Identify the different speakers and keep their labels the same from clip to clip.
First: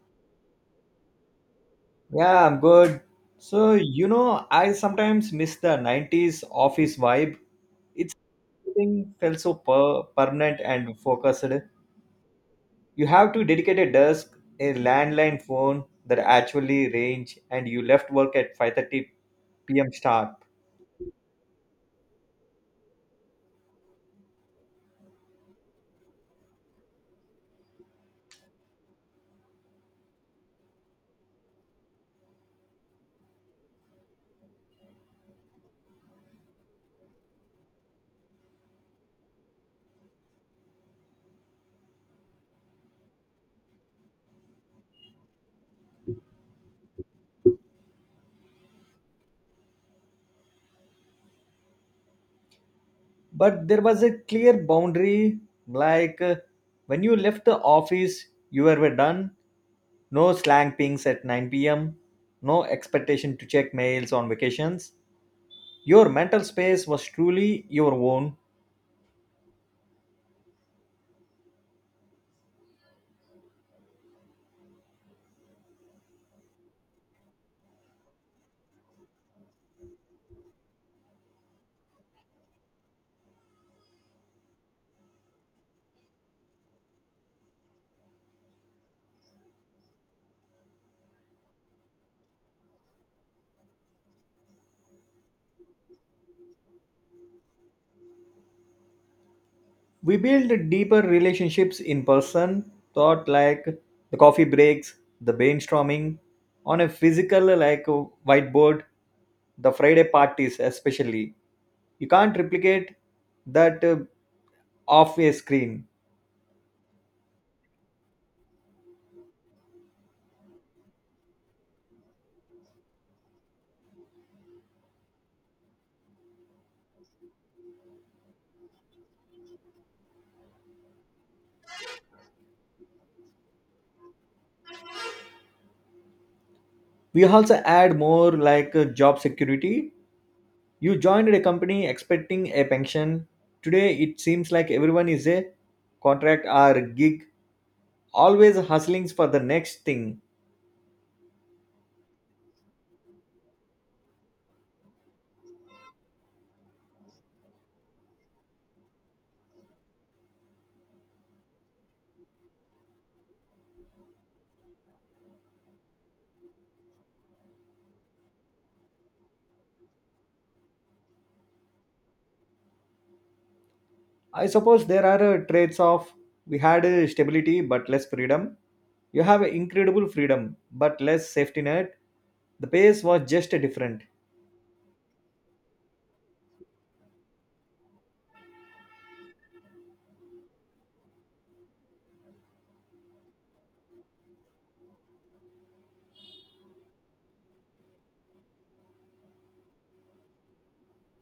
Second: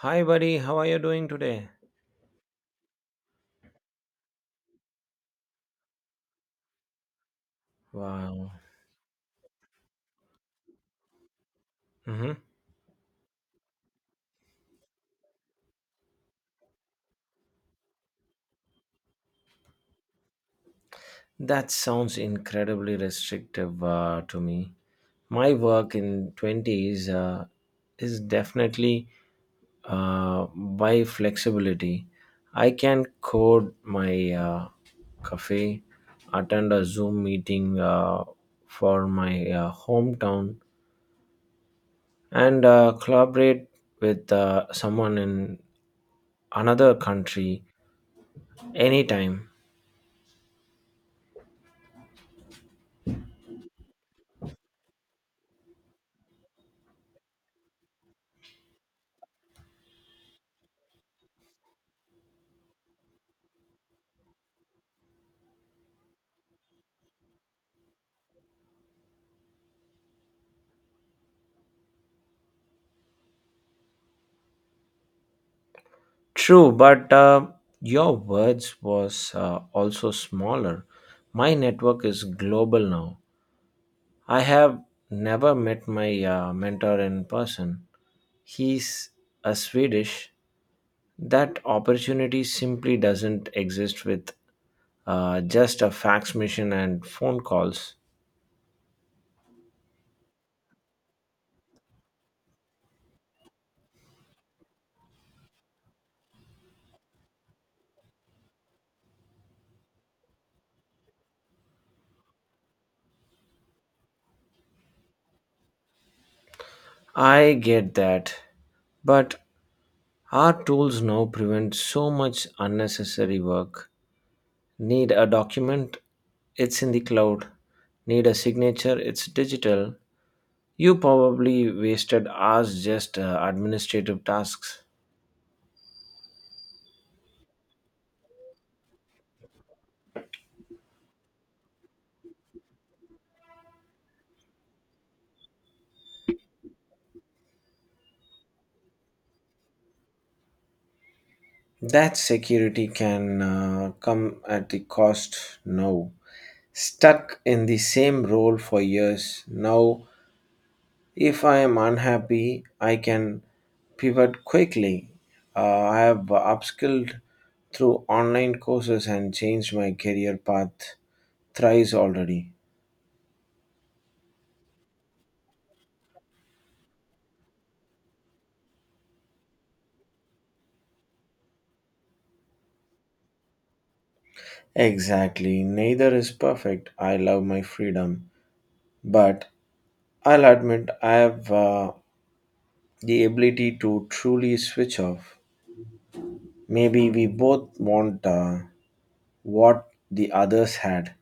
Speaker 1: Hi, buddy. How are you doing today?
Speaker 2: Yeah, I'm good. So, I sometimes miss the 90s office vibe. It's
Speaker 1: Wow.
Speaker 2: everything felt so permanent and focused.
Speaker 1: Hmm.
Speaker 2: You have to dedicate a desk, a landline phone that actually range, and you left work at 5:30 p.m. sharp.
Speaker 1: That sounds incredibly restrictive to me. My work in 20s is definitely by flexibility. I can code my cafe, attend a Zoom meeting for my hometown, and collaborate with someone in another country anytime.
Speaker 2: But there was a clear boundary like when you left the office, you were done. No slang pings at 9 p.m. No expectation to check mails on vacations. Your mental space was truly your own.
Speaker 1: True, but your words was also smaller. My network is global now. I have never met my mentor in person. He's a Swedish. That opportunity simply doesn't exist with just a fax machine and phone calls.
Speaker 2: We build deeper relationships in person, thought like the coffee breaks, the brainstorming, on a physical like whiteboard, the Friday parties especially. You can't replicate that off a screen.
Speaker 1: I get that, but our tools now prevent so much unnecessary work. Need a document? It's in the cloud. Need a signature? It's digital. You probably wasted hours just administrative tasks.
Speaker 2: We also add more like job security. You joined a company expecting a pension. Today it seems like everyone is a contract or gig, always hustling for the next thing.
Speaker 1: That security can come at the cost now. Stuck in the same role for years. Now, if I am unhappy, I can pivot quickly. I have upskilled through online courses and changed my career path thrice already.
Speaker 2: I suppose there are traits of we had stability but less freedom. You have incredible freedom but less safety net. The pace was just different.
Speaker 1: Exactly. Neither is perfect. I love my freedom. But I'll admit I have the ability to truly switch off. Maybe we both want what the others had,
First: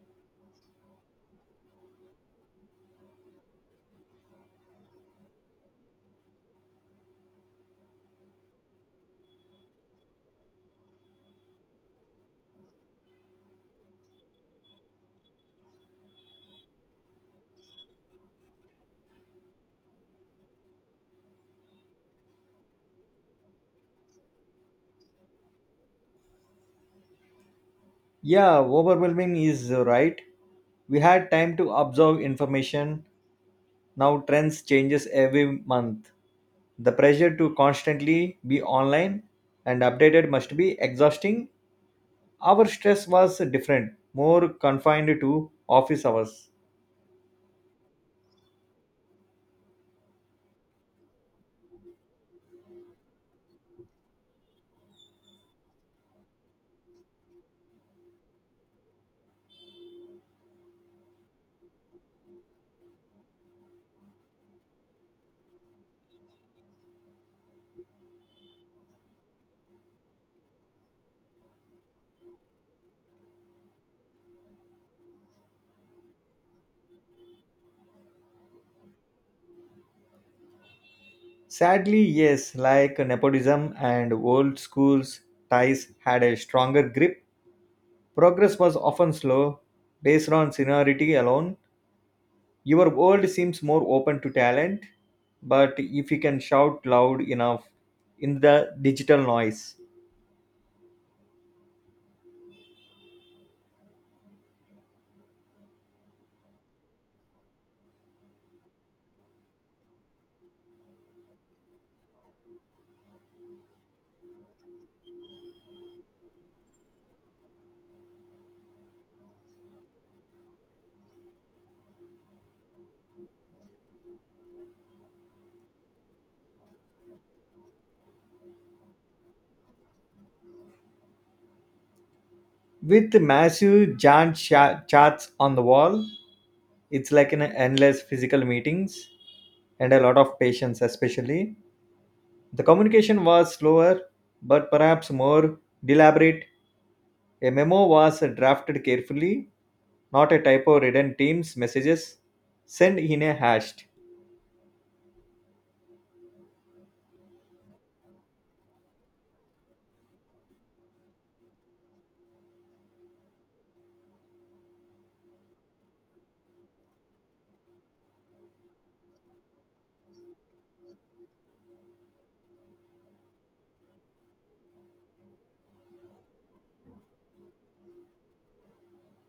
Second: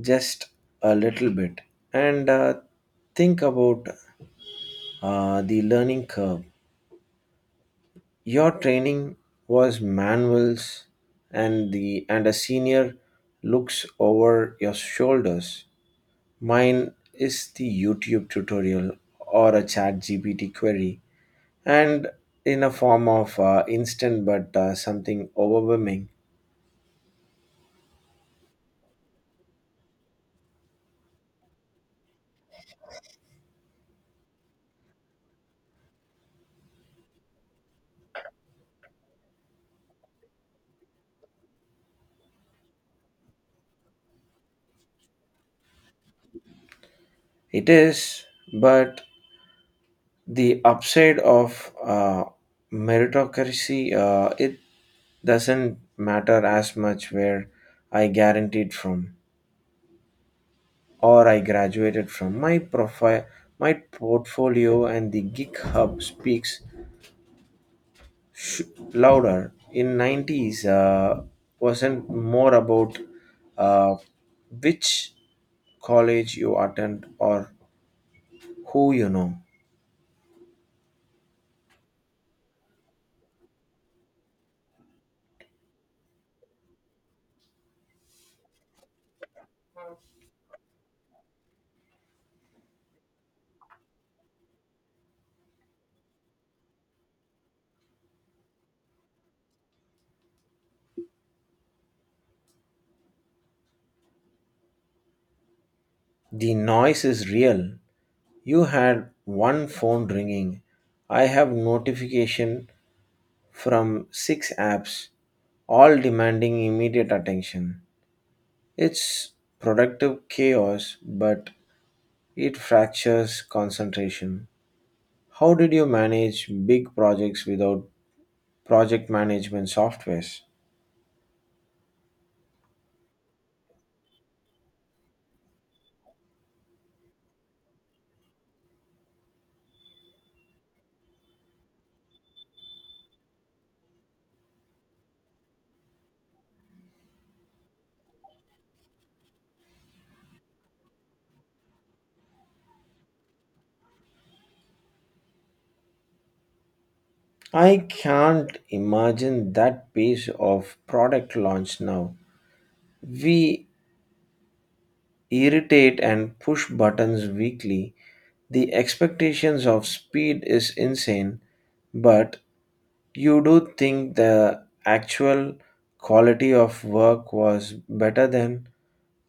Speaker 1: just a little bit. And think about the learning curve. Your training was manuals, and the and a senior looks over your shoulders. Mine is the YouTube tutorial or a chat GPT query, and in a form of instant but something overwhelming.
Speaker 2: Yeah, overwhelming is right. We had time to absorb information. Now trends changes every month. The pressure to constantly be online and updated must be exhausting. Our stress was different, more confined to office hours.
Speaker 1: It is, but the upside of meritocracy, it doesn't matter as much where I guaranteed from or I graduated from. My profile, my portfolio, and the GitHub speaks louder in 90s wasn't more about uh, which college you attend or who you know.
Speaker 2: Sadly, yes, like nepotism and old school's ties had a stronger grip, progress was often slow, based on seniority alone. Your world seems more open to talent, but if you can shout loud enough in the digital noise.
Speaker 1: The noise is real. You had one phone ringing. I have notification from six apps, all demanding immediate attention. It's productive chaos, but it fractures concentration. How did you manage big projects without project management softwares?
Speaker 2: With massive giant charts on the wall, it's like an endless physical meetings and a lot of patience, especially. The communication was slower, but perhaps more deliberate. A memo was drafted carefully, not a typo ridden team's messages sent in a haste.
Speaker 1: I can't imagine that pace of product launch now. We irritate and push buttons weekly. The expectations of speed is insane, but you do think the actual quality of work was better than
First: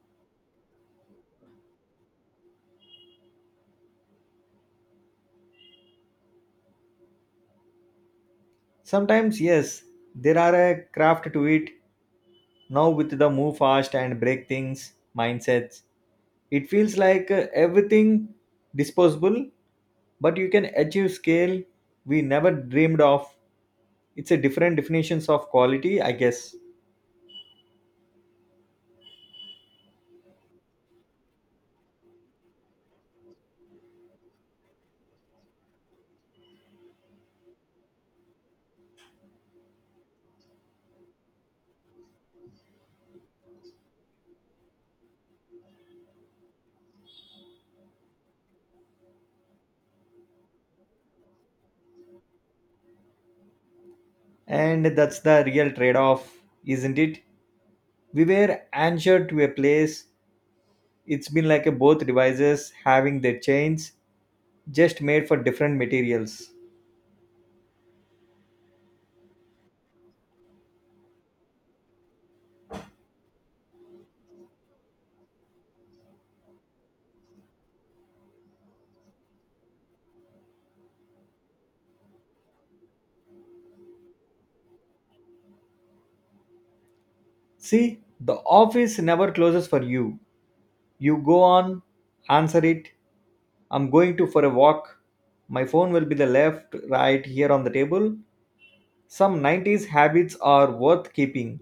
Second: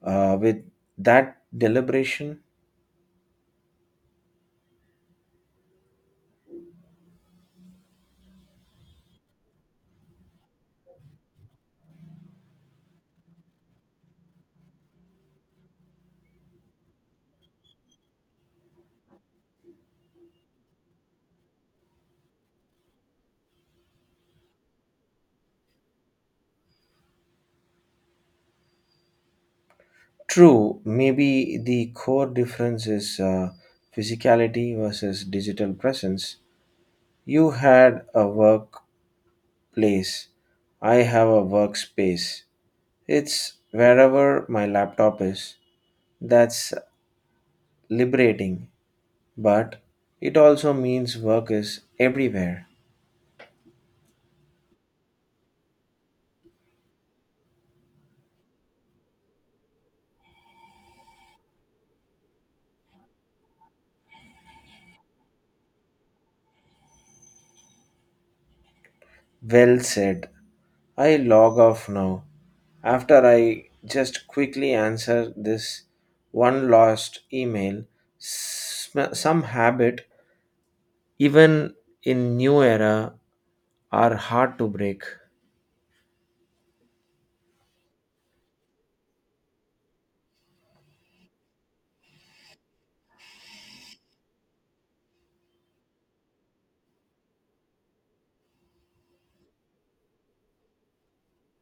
Speaker 1: with that deliberation?
Speaker 2: Sometimes, yes, there are a craft to it. Now, with the move fast and break things mindsets, it feels like everything disposable, but you can achieve scale we never dreamed of. It's a different definitions of quality, I guess.
Speaker 1: True, maybe the core difference is physicality versus digital presence. You had a workplace. I have a workspace. It's wherever my laptop is. That's liberating, but it also means work is everywhere.
Speaker 2: And that's the real trade off, isn't it? We were anchored to a place. It's been like a both devices having their chains, just made for different materials.
Speaker 1: Well said. I log off now, after I just quickly answer this one last email. Some habit, even in new era, are hard to break.
Speaker 2: See, the office never closes for you. You go on, answer it. I'm going to for a walk. My phone will be the left, right here on the table. Some 90s habits are worth keeping.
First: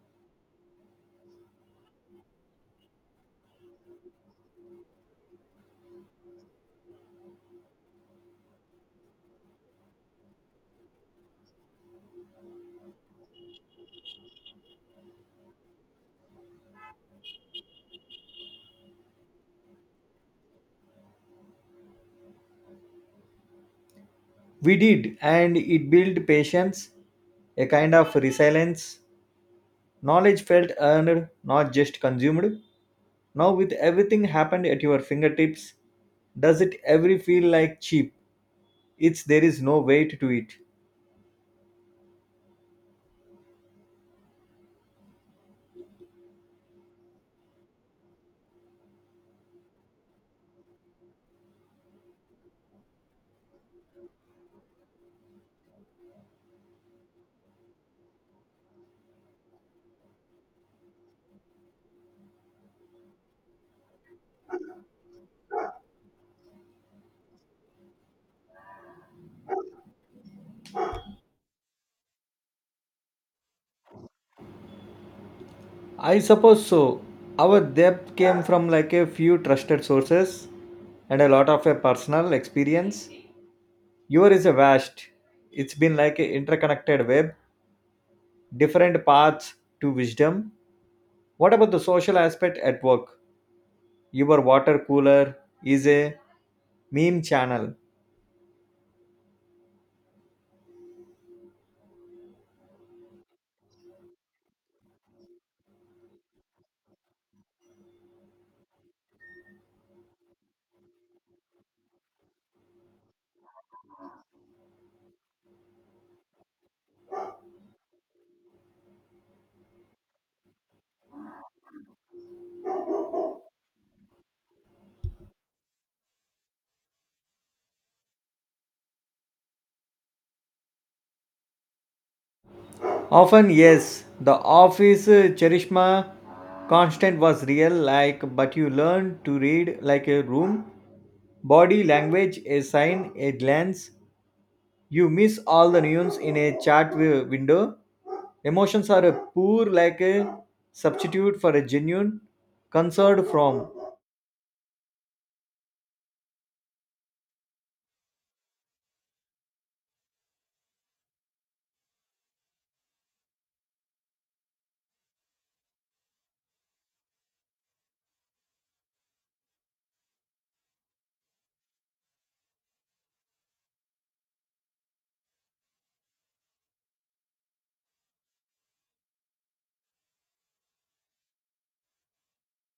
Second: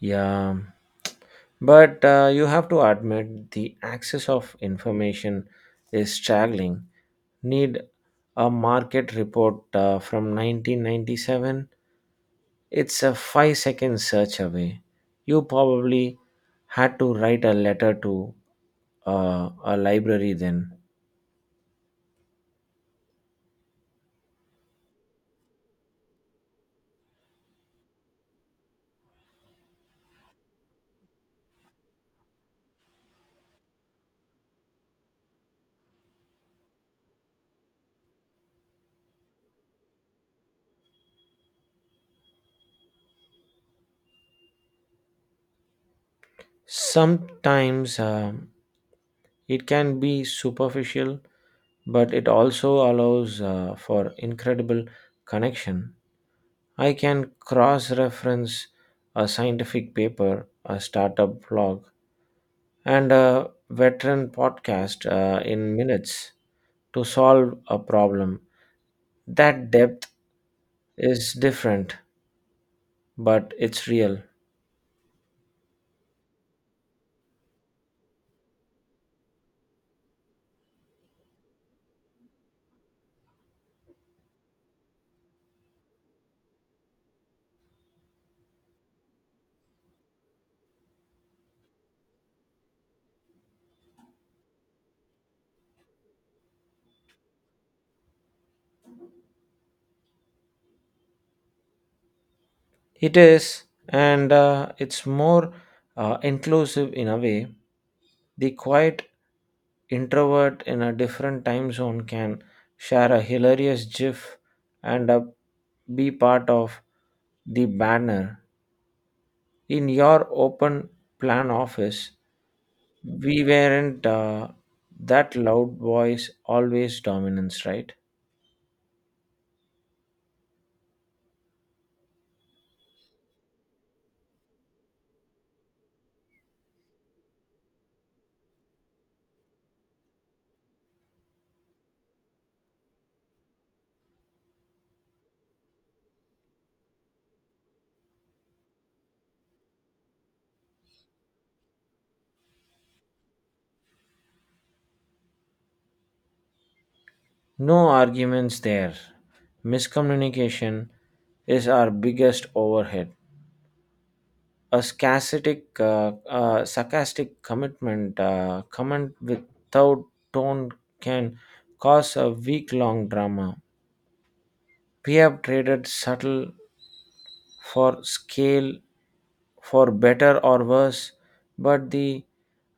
Speaker 1: Yeah. But you have to admit the access of information is staggering. Need a market report from 1997? It's a 5-second search away. You probably had to write a letter to a library then.
Speaker 2: We did, and it built patience, a kind of resilience. Knowledge felt earned, not just consumed. Now, with everything happened at your fingertips, does it ever feel like cheap? It's there is no weight to it.
Speaker 1: Sometimes it can be superficial, but it also allows for incredible connection. I can cross reference a scientific paper, a startup blog, and a veteran podcast in minutes to solve a problem. That depth is different, but it's real.
Speaker 2: I suppose so. Our depth came from like a few trusted sources and a lot of a personal experience. Yours is a vast. It's been like an interconnected web, different paths to wisdom. What about the social aspect at work? Your water cooler is a meme channel.
Speaker 1: It is, and it's more inclusive in a way. The quiet introvert in a different time zone can share a hilarious gif and be part of the banner. In your open plan office, we weren't that loud voice, always dominance, right?
Speaker 2: Often, yes. The office Charishma constant was real, like, but you learn to read like a room, body language, a sign, a glance. You miss all the nuance in a chat window. Emotions are a poor, like a substitute for a genuine concern from.
Speaker 1: No arguments there. Miscommunication is our biggest overhead. A sarcastic comment without tone can cause a week-long drama. We have traded subtle for scale, for better or worse, but the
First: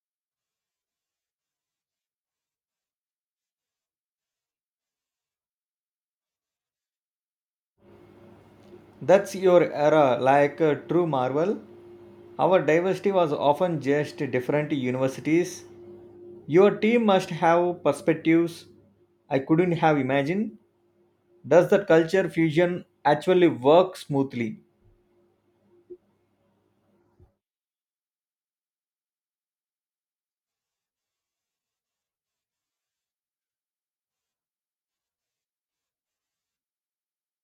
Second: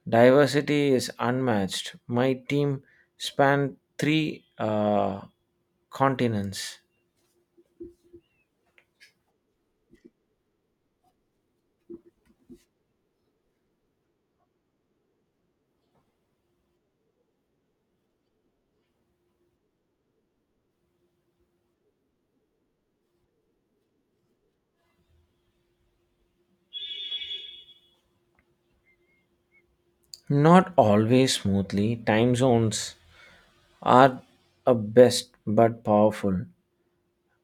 Speaker 1: diversity is unmatched. My team spanned three continents.
Speaker 2: That's your era, like a true marvel. Our diversity was often just different universities. Your team must have perspectives I couldn't have imagined. Does that culture fusion actually work smoothly?
Speaker 1: Not always smoothly, time zones are a best but powerful.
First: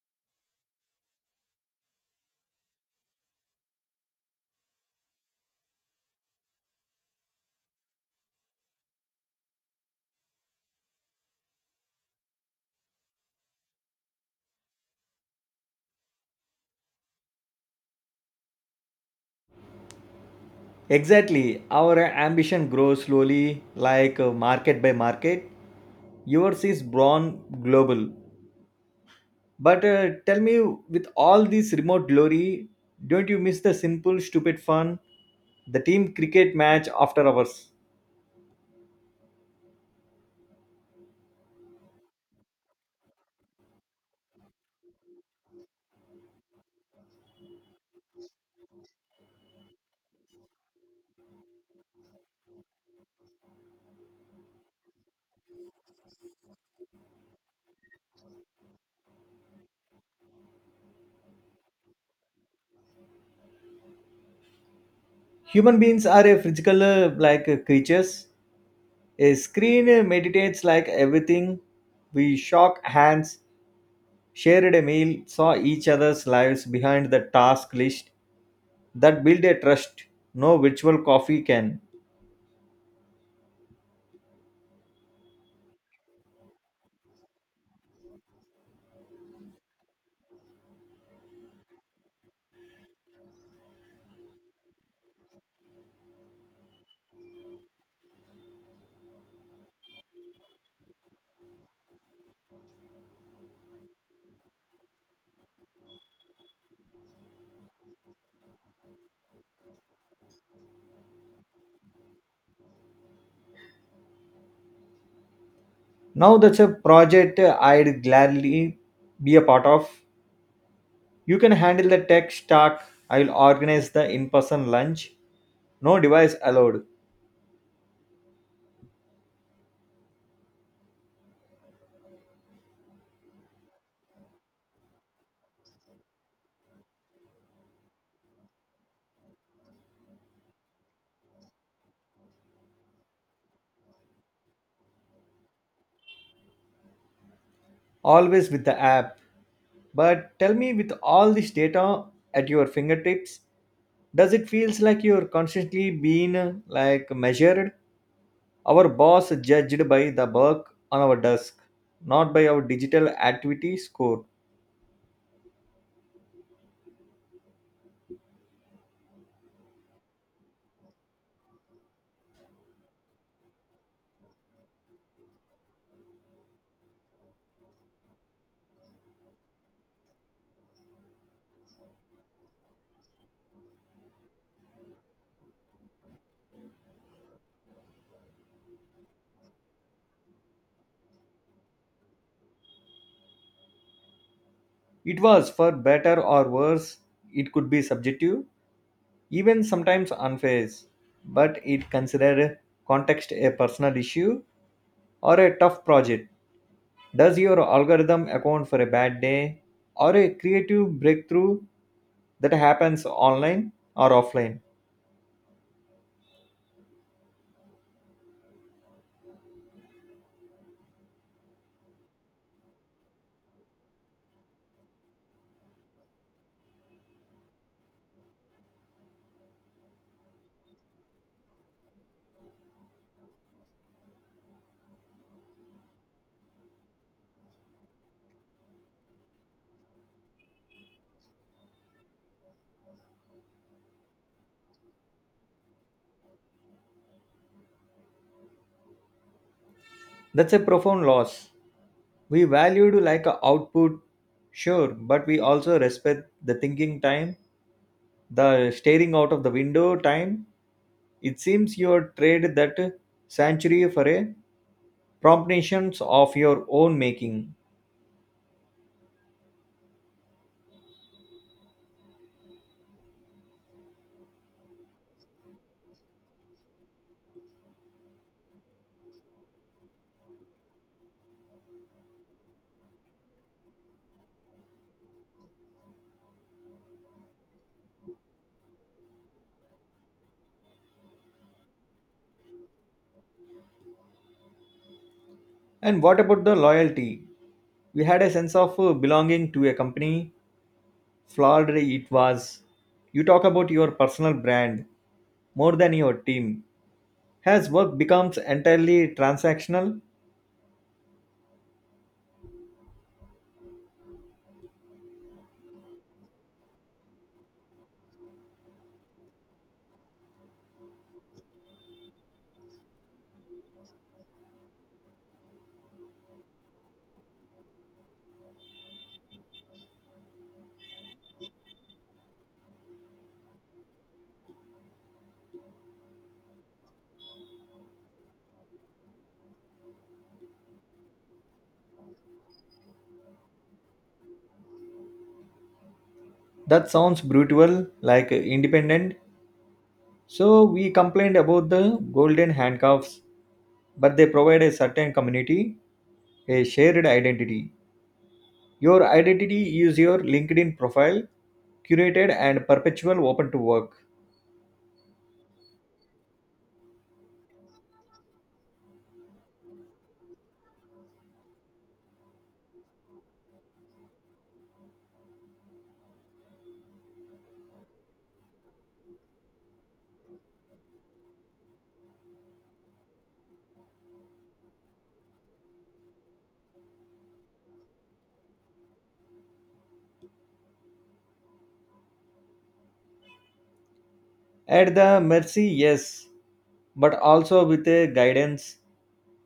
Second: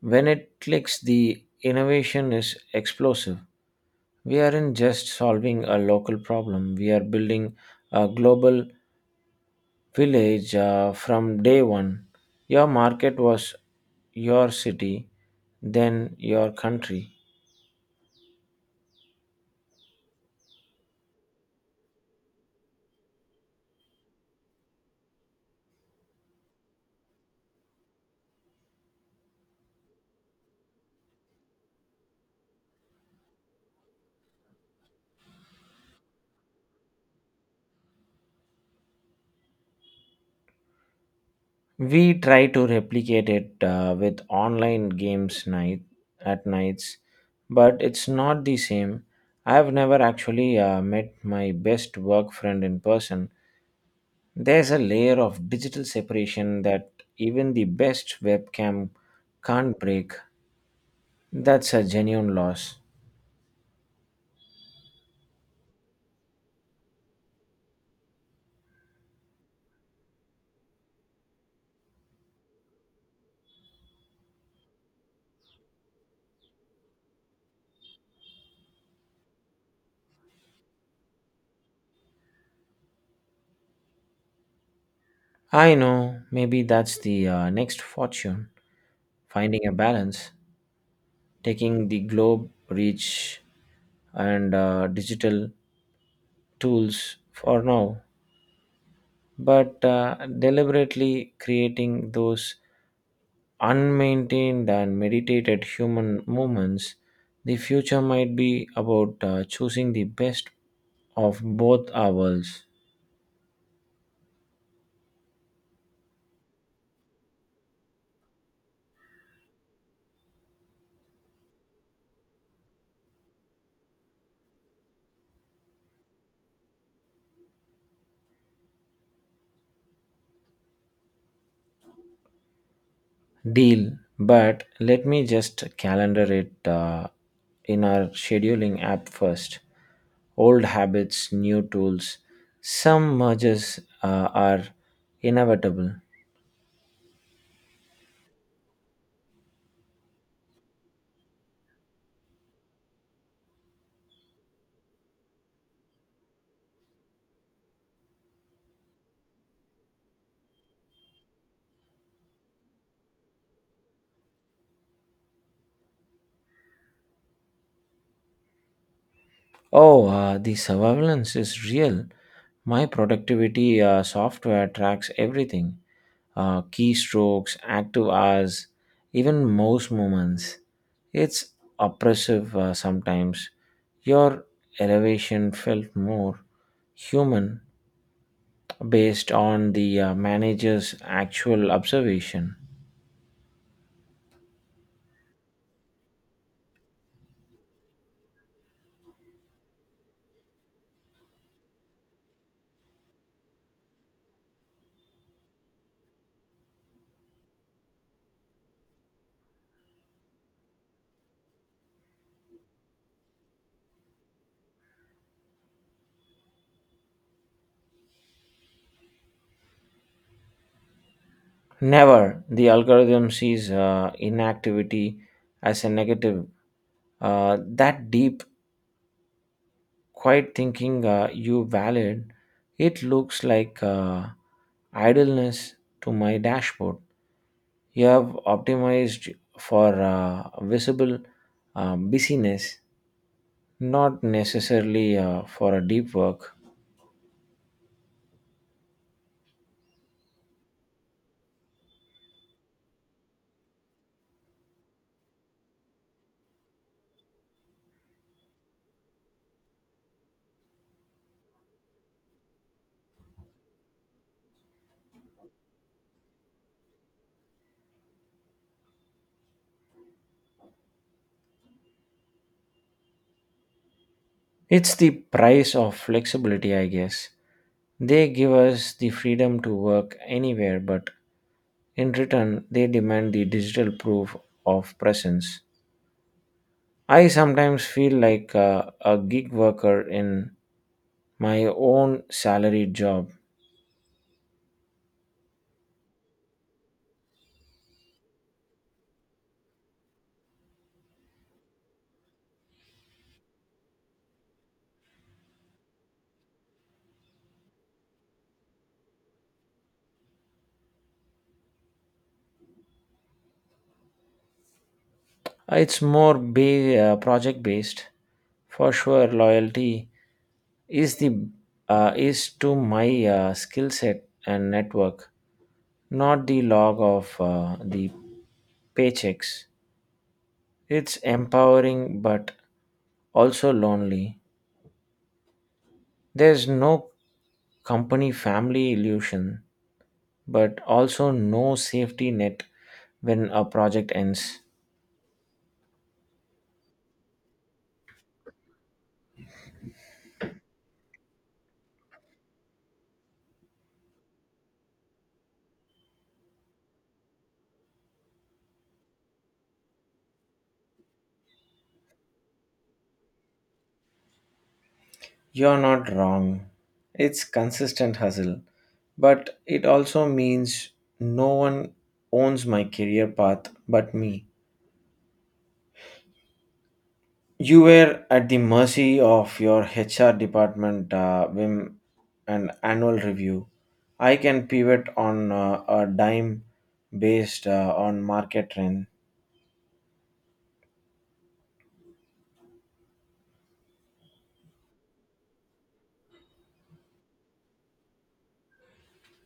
Speaker 1: When it clicks, the innovation is explosive. We aren't just solving a local problem, we are building a global village from day one. Your market was your city, then your country.
Speaker 2: Exactly. Our ambition grows slowly, like market by market. Yours is born global. But tell me, with all this remote glory, don't you miss the simple, stupid fun? The team cricket match after hours.
Speaker 1: We try to replicate it with online games night at nights, but it's not the same. I've never actually met my best work friend in person. There's a layer of digital separation that even the best webcam can't break. That's a genuine loss.
Speaker 2: Human beings are a physical, like creatures. A screen meditates like everything. We shook hands, shared a meal, saw each other's lives behind the task list that built a trust no virtual coffee can.
Speaker 1: I know, maybe that's the next fortune, finding a balance, taking the globe reach and digital tools for now, but deliberately creating those unmaintained and meditated human movements. The future might be about choosing the best of both our worlds.
Speaker 2: Now that's a project I'd gladly be a part of. You can handle the tech stack. I'll organize the in person lunch. No device allowed.
Speaker 1: Deal, but let me just calendar it in our scheduling app first. Old habits, new tools, some mergers are inevitable.
Speaker 2: Always with the app. But tell me, with all this data at your fingertips, does it feels like you're constantly being like measured? Our boss judged by the work on our desk, not by our digital activity score.
Speaker 1: Oh, the surveillance is real. My productivity software tracks everything. Keystrokes, active hours, even mouse movements. It's oppressive sometimes. Your elevation felt more human based on the manager's actual observation.
Speaker 2: It was for better or worse. It could be subjective, even sometimes unfair, but it considered context a personal issue or a tough project. Does your algorithm account for a bad day or a creative breakthrough that happens online or offline?
Speaker 1: Never the algorithm sees inactivity as a negative. That deep, quiet thinking you valid, it looks like idleness to my dashboard. You have optimized for visible busyness, not necessarily for a deep work.
Speaker 2: That's a profound loss. We valued like a output, sure, but we also respect the thinking time, the staring out of the window time. It seems you have traded that sanctuary for a promptations of your own making.
Speaker 1: It's the price of flexibility, I guess. They give us the freedom to work anywhere, but in return, they demand the digital proof of presence. I sometimes feel like a gig worker in my own salaried job.
Speaker 2: And what about the loyalty? We had a sense of belonging to a company, flawed it was. You talk about your personal brand more than your team. Has work becomes entirely transactional?
Speaker 1: It's more be project based. For sure, loyalty is the is to my skill set and network, not the log of the paychecks. It's empowering but also lonely. There's no company family illusion, but also no safety net when a project ends.
Speaker 2: That sounds brutal, like independent. So we complained about the golden handcuffs, but they provide a certain community, a shared identity. Your identity is your LinkedIn profile, curated and perpetual open to work.
Speaker 1: You're not wrong. It's consistent hustle, but it also means no one owns my career path but me. You were at the mercy of your HR department whim and annual review. I can pivot on a dime based on market trend.
Speaker 2: At the mercy, yes, but also with a guidance.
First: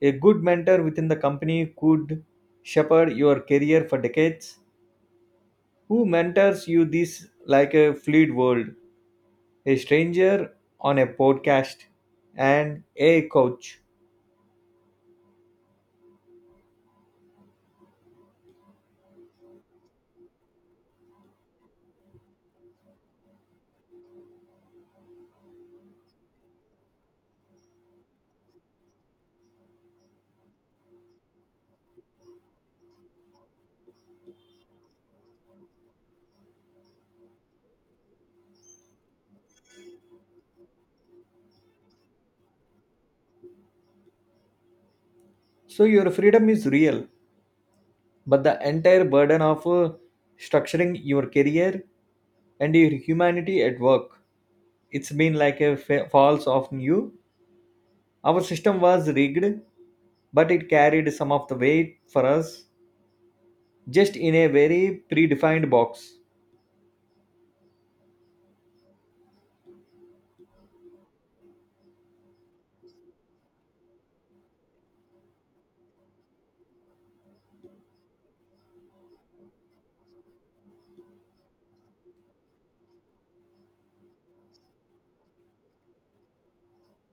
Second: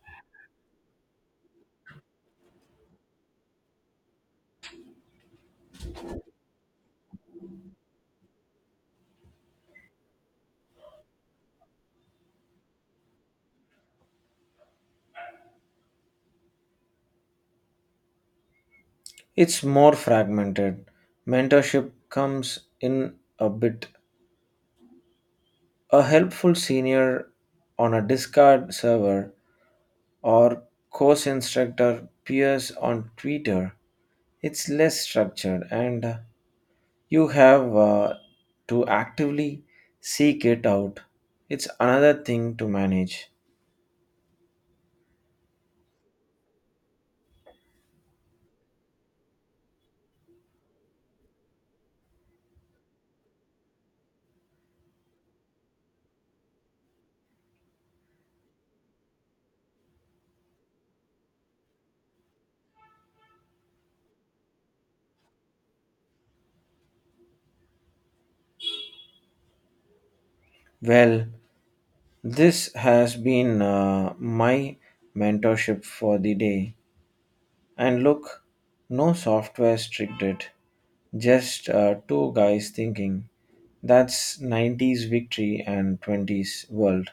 Speaker 2: A good mentor within the company could shepherd your career for decades. Who mentors you this like a fluid world? A stranger on a podcast and a coach.
Speaker 1: It's more fragmented. Mentorship comes in a bit. A helpful senior on a Discord server or course instructor peers on Twitter. It's less structured and you have to actively seek it out. It's another thing to manage.
Speaker 2: So your freedom is real, but the entire burden of structuring your career and your humanity at work. It's been like a falls off you. Our system was rigged, but it carried some of the weight for us just in a very predefined box.
Speaker 1: Well, this has been my mentorship for the day. And look, no software restricted, just two guys thinking. That's 90s victory and 20s world.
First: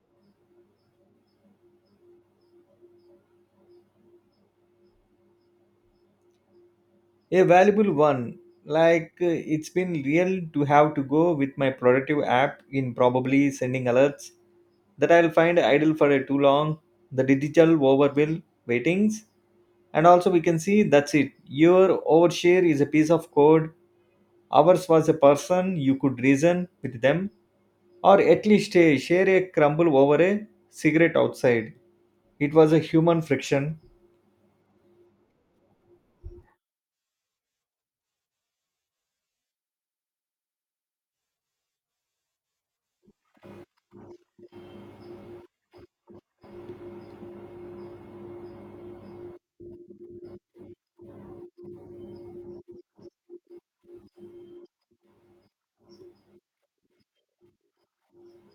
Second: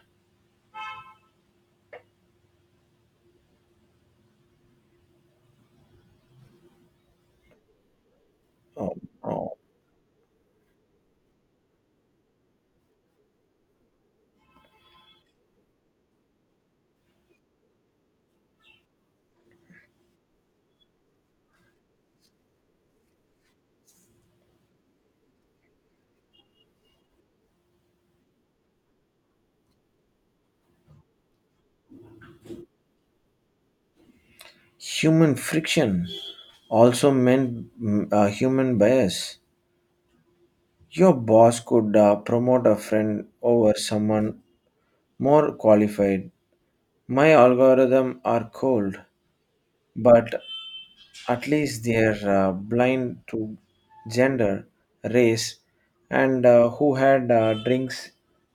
Speaker 2: A valuable one
Speaker 1: Oh,
Speaker 2: like
Speaker 1: oh.
Speaker 2: it's been real to have to go with my productive app in probably sending alerts that I'll find idle for a too long. The digital overwhelm waitings, and also we can see that's it your overshare is a piece of code. Ours was a person you could reason with them, or at least share a crumble over a cigarette outside. It was a human friction.
Speaker 1: Human friction also meant human bias. Your boss could promote a friend over someone more qualified. My algorithm are cold, but at least they're blind to gender, race, and who had drinks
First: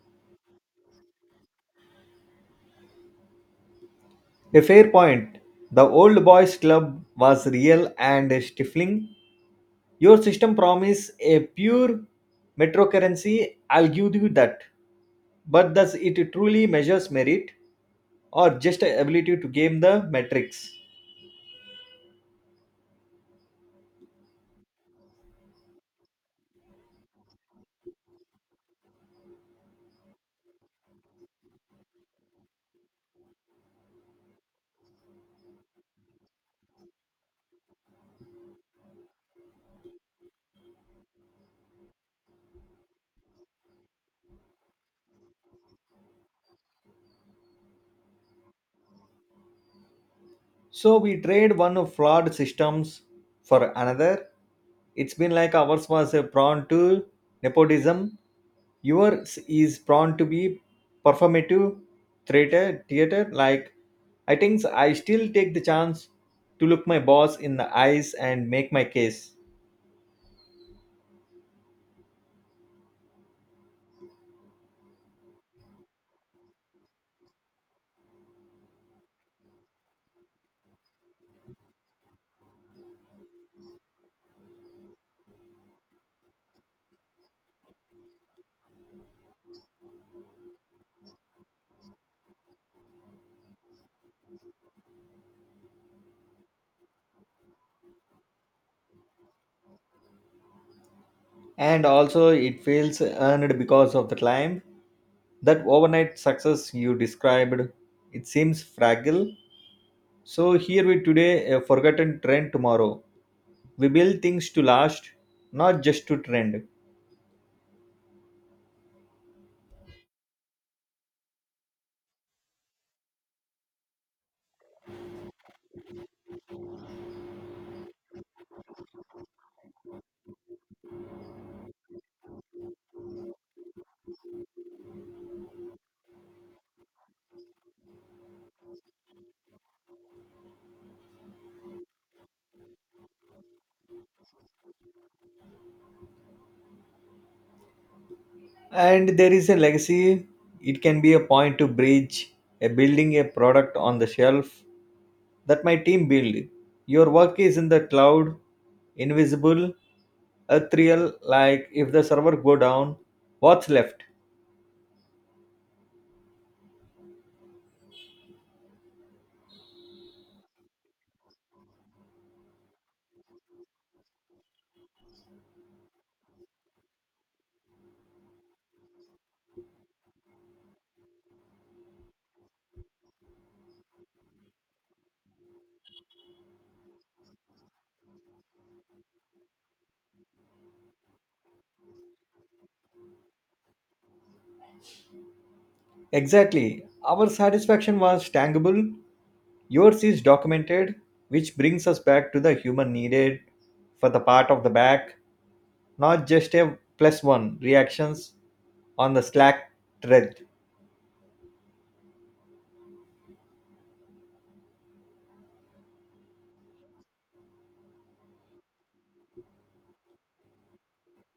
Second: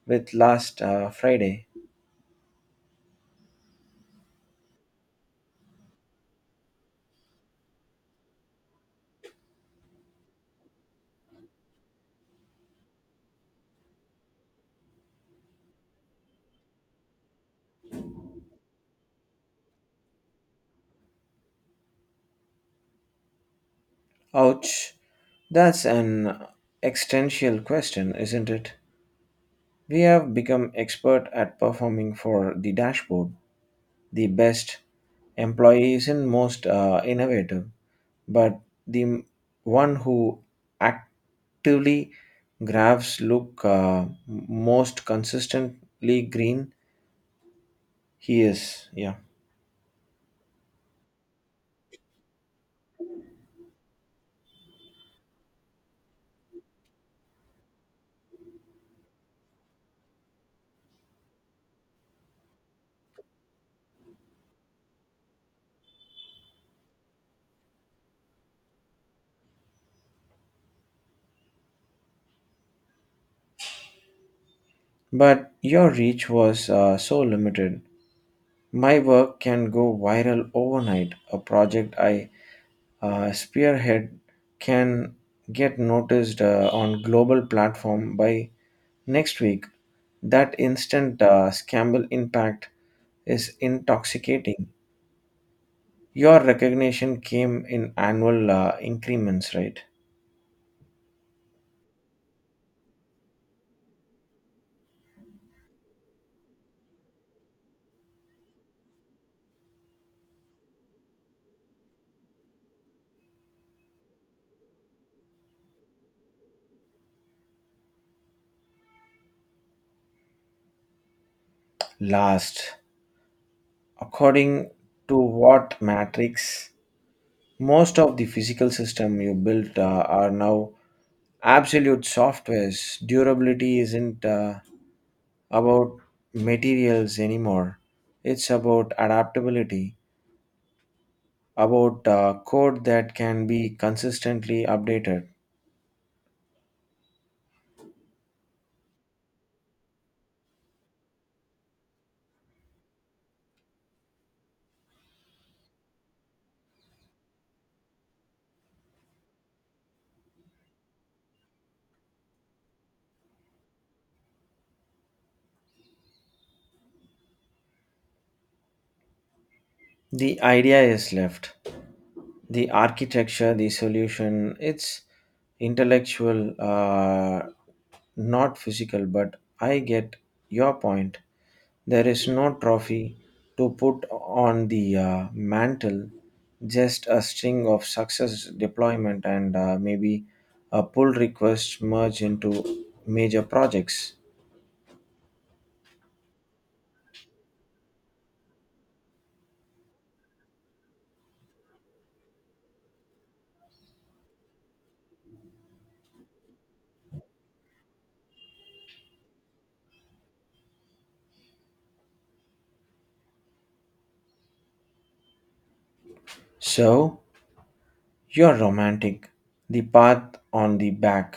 Speaker 1: with last Friday.
Speaker 2: A fair point. The old boys' club was real and stifling. Your system promised a pure metro currency, I'll give you that. But does it truly measures merit or just ability to game the metrics?
Speaker 1: Ouch, that's an existential question, isn't it? We have become expert at performing for the dashboard, the best employees and most innovative, but the one who actively graphs look most consistently green he is. Yeah,
Speaker 2: So we trade one of flawed systems for another. It's been like ours was prone to nepotism. Yours is prone to be performative theater. Theater, like I think so, I still take the chance to look my boss in the eyes and make my case.
Speaker 1: but your reach was so limited. My work can go viral overnight. A project I spearhead can get noticed on global platform by next week. That instant scandal impact is intoxicating. Your recognition came in annual increments, right?
Speaker 2: And also, it feels earned because of the climb. That overnight success you described, it seems fragile. So here we today, a forgotten trend tomorrow. We build things to last, not just to trend.
Speaker 1: Last according to what matrix? Most of the physical system you built are now absolute softwares. Durability isn't about materials anymore. It's about adaptability, about code that can be consistently updated.
Speaker 2: And there is a legacy. It can be a point to bridge a building a product on the shelf that my team build. Your work is in the cloud, invisible, ethereal, like if the server go down, what's left?
Speaker 1: The idea is left. The architecture, the solution, it's intellectual, not physical, but I get your point. There is no trophy to put on the mantle, just a string of success deployment and maybe a pull request merge into major projects.
Speaker 2: Exactly, our satisfaction was tangible. Yours is documented, which brings us back to the human needed for the part of the back, not just a plus one reactions on the Slack thread.
Speaker 1: So, you're romantic. The path on the back.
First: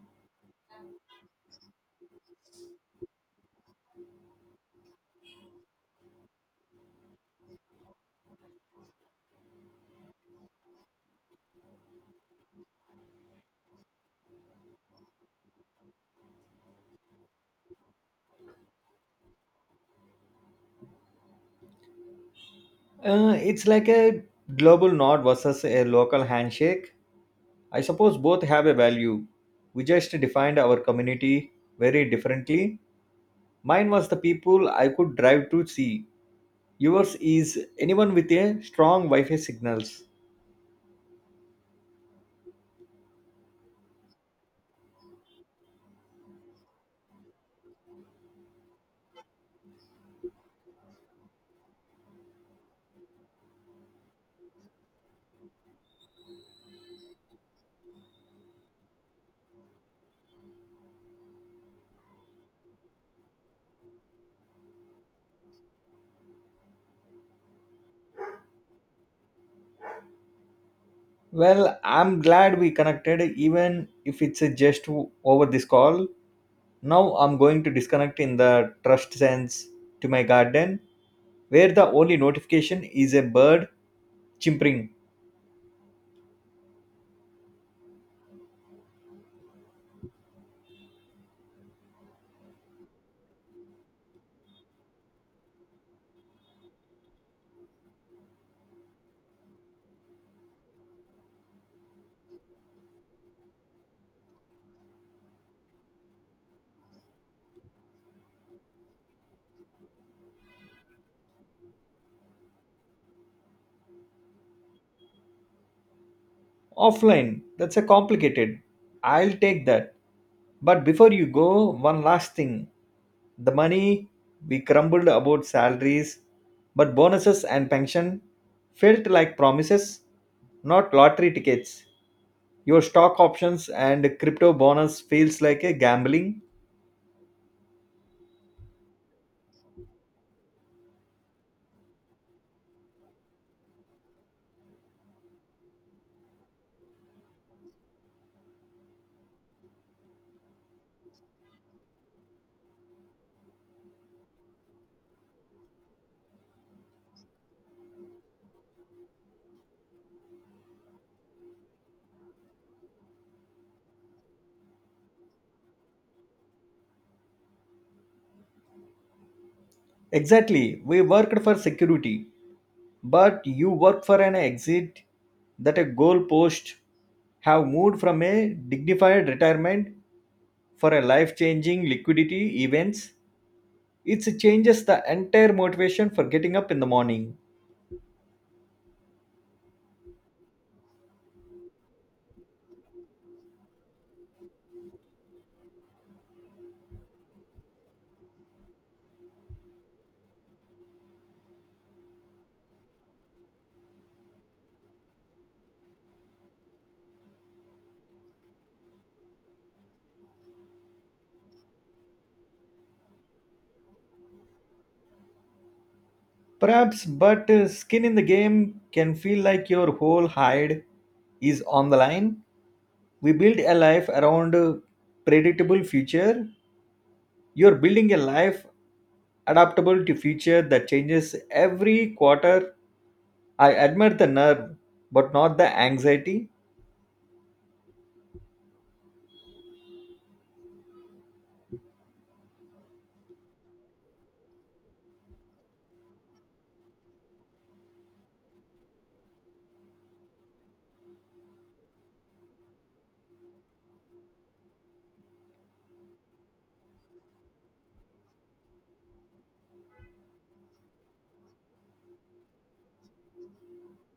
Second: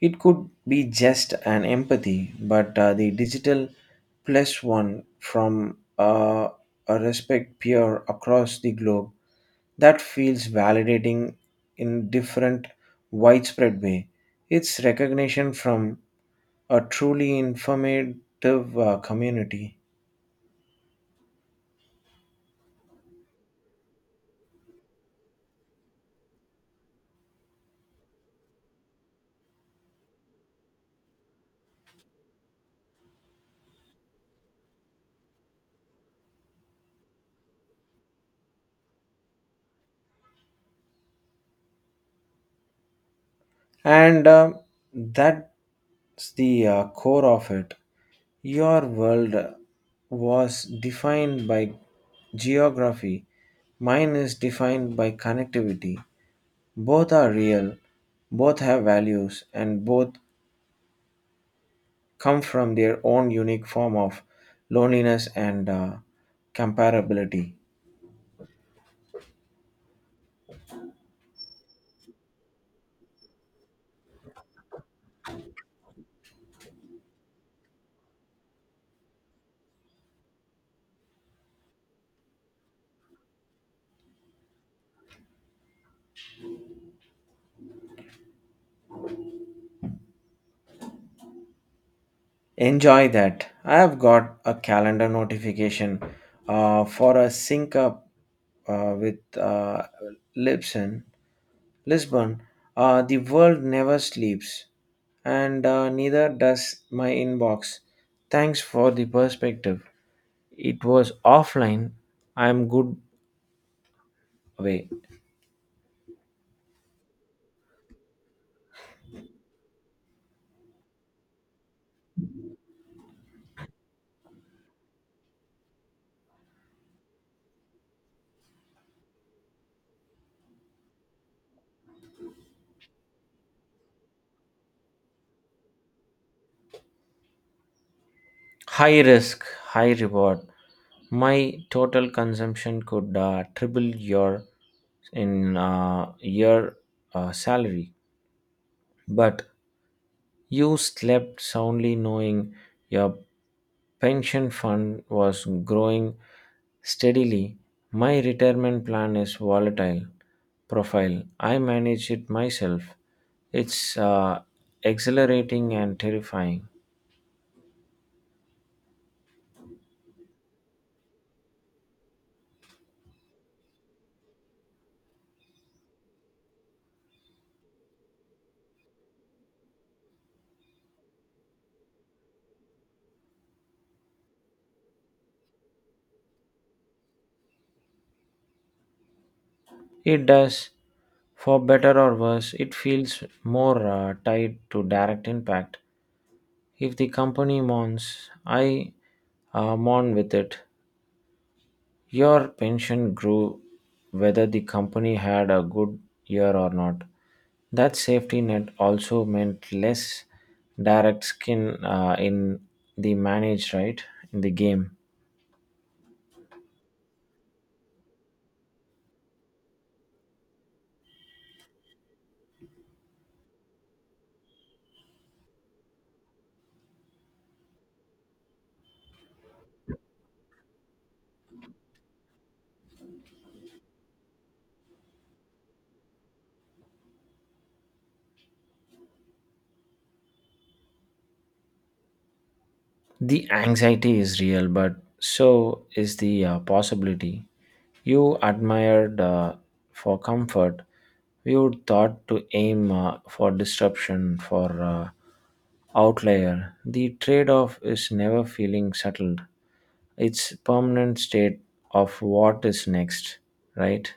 Speaker 1: It could be just an empathy, but the digital plus one from a respect peer across the globe that feels validating in different widespread way. It's recognition from a truly informative community,
Speaker 2: It's like a global nod versus a local handshake. I suppose both have a value. We just defined our community very differently. Mine was the people I could drive to see. Yours is anyone with a strong Wi-Fi signals.
Speaker 1: and that's the core of it. Your world was defined by geography, mine is defined by connectivity. Both are real, both have values, and both come from their own unique form of loneliness and comparability.
Speaker 2: Well, I'm glad we connected, even if it's just over this call. Now I'm going to disconnect in the trust sense to my garden where the only notification is a bird chimpering.
Speaker 1: Enjoy that. I have got a calendar notification for a sync up with Lipson Lisbon, the world never sleeps, and neither does my inbox. Thanks for the perspective. It was offline. I'm good away.
Speaker 2: Offline, that's a complicated. I'll take that. But before you go, one last thing. The money, we grumbled about salaries, but bonuses and pension felt like promises, not lottery tickets. Your stock options and crypto bonus feels like a gambling.
Speaker 1: High risk, high reward. My total consumption could triple your in year salary. But you slept soundly knowing your pension fund was growing steadily. My retirement plan is volatile profile. I manage it myself. It's exhilarating and terrifying.
Speaker 2: Exactly. We worked for security, but you work for an exit that a goal post have moved from a dignified retirement for a life-changing liquidity events. It changes the entire motivation for getting up in the morning.
Speaker 1: It does. For better or worse, it feels more tied to direct impact. If the company mourns, I mourn with it. Your pension grew whether the company had a good year or not. That safety net also meant less direct skin in the manage, right? In the game.
Speaker 2: Perhaps, but skin in the game can feel like your whole hide is on the line. We build a life around a predictable future. You're building a life adaptable to future that changes every quarter. I admire the nerve, but not the anxiety.
Speaker 1: The anxiety is real, but so is the possibility. You admired for comfort, you thought to aim for disruption, for outlier. The trade off is never feeling settled, it's permanent state of what is next, right?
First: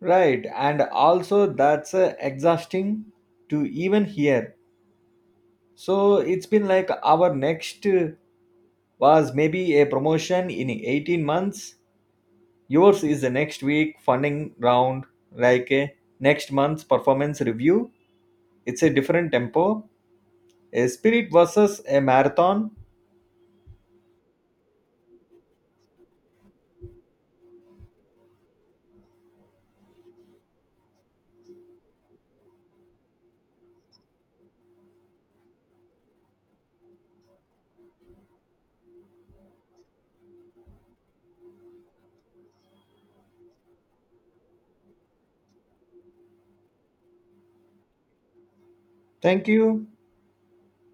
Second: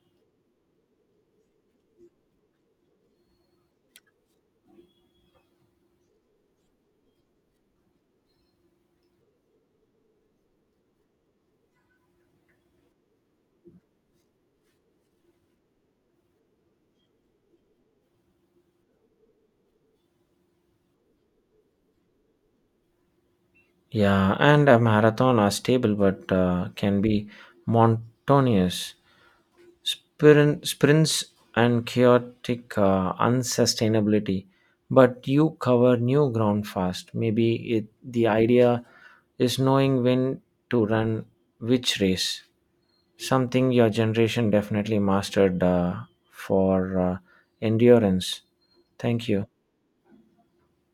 Speaker 2: Right, and also that's exhausting to even hear. So it's been like our next was maybe a promotion in 18 months. Yours is the next week funding round, like a next month's performance review. It's a different tempo. A spirit versus a marathon.
Speaker 1: Yeah, and a marathon are stable but can be monotonous. Sprints and chaotic unsustainability, but you cover new ground fast. Maybe it, the idea is knowing when to run which race, something your generation definitely mastered for endurance. Thank you.
Speaker 2: Thank you.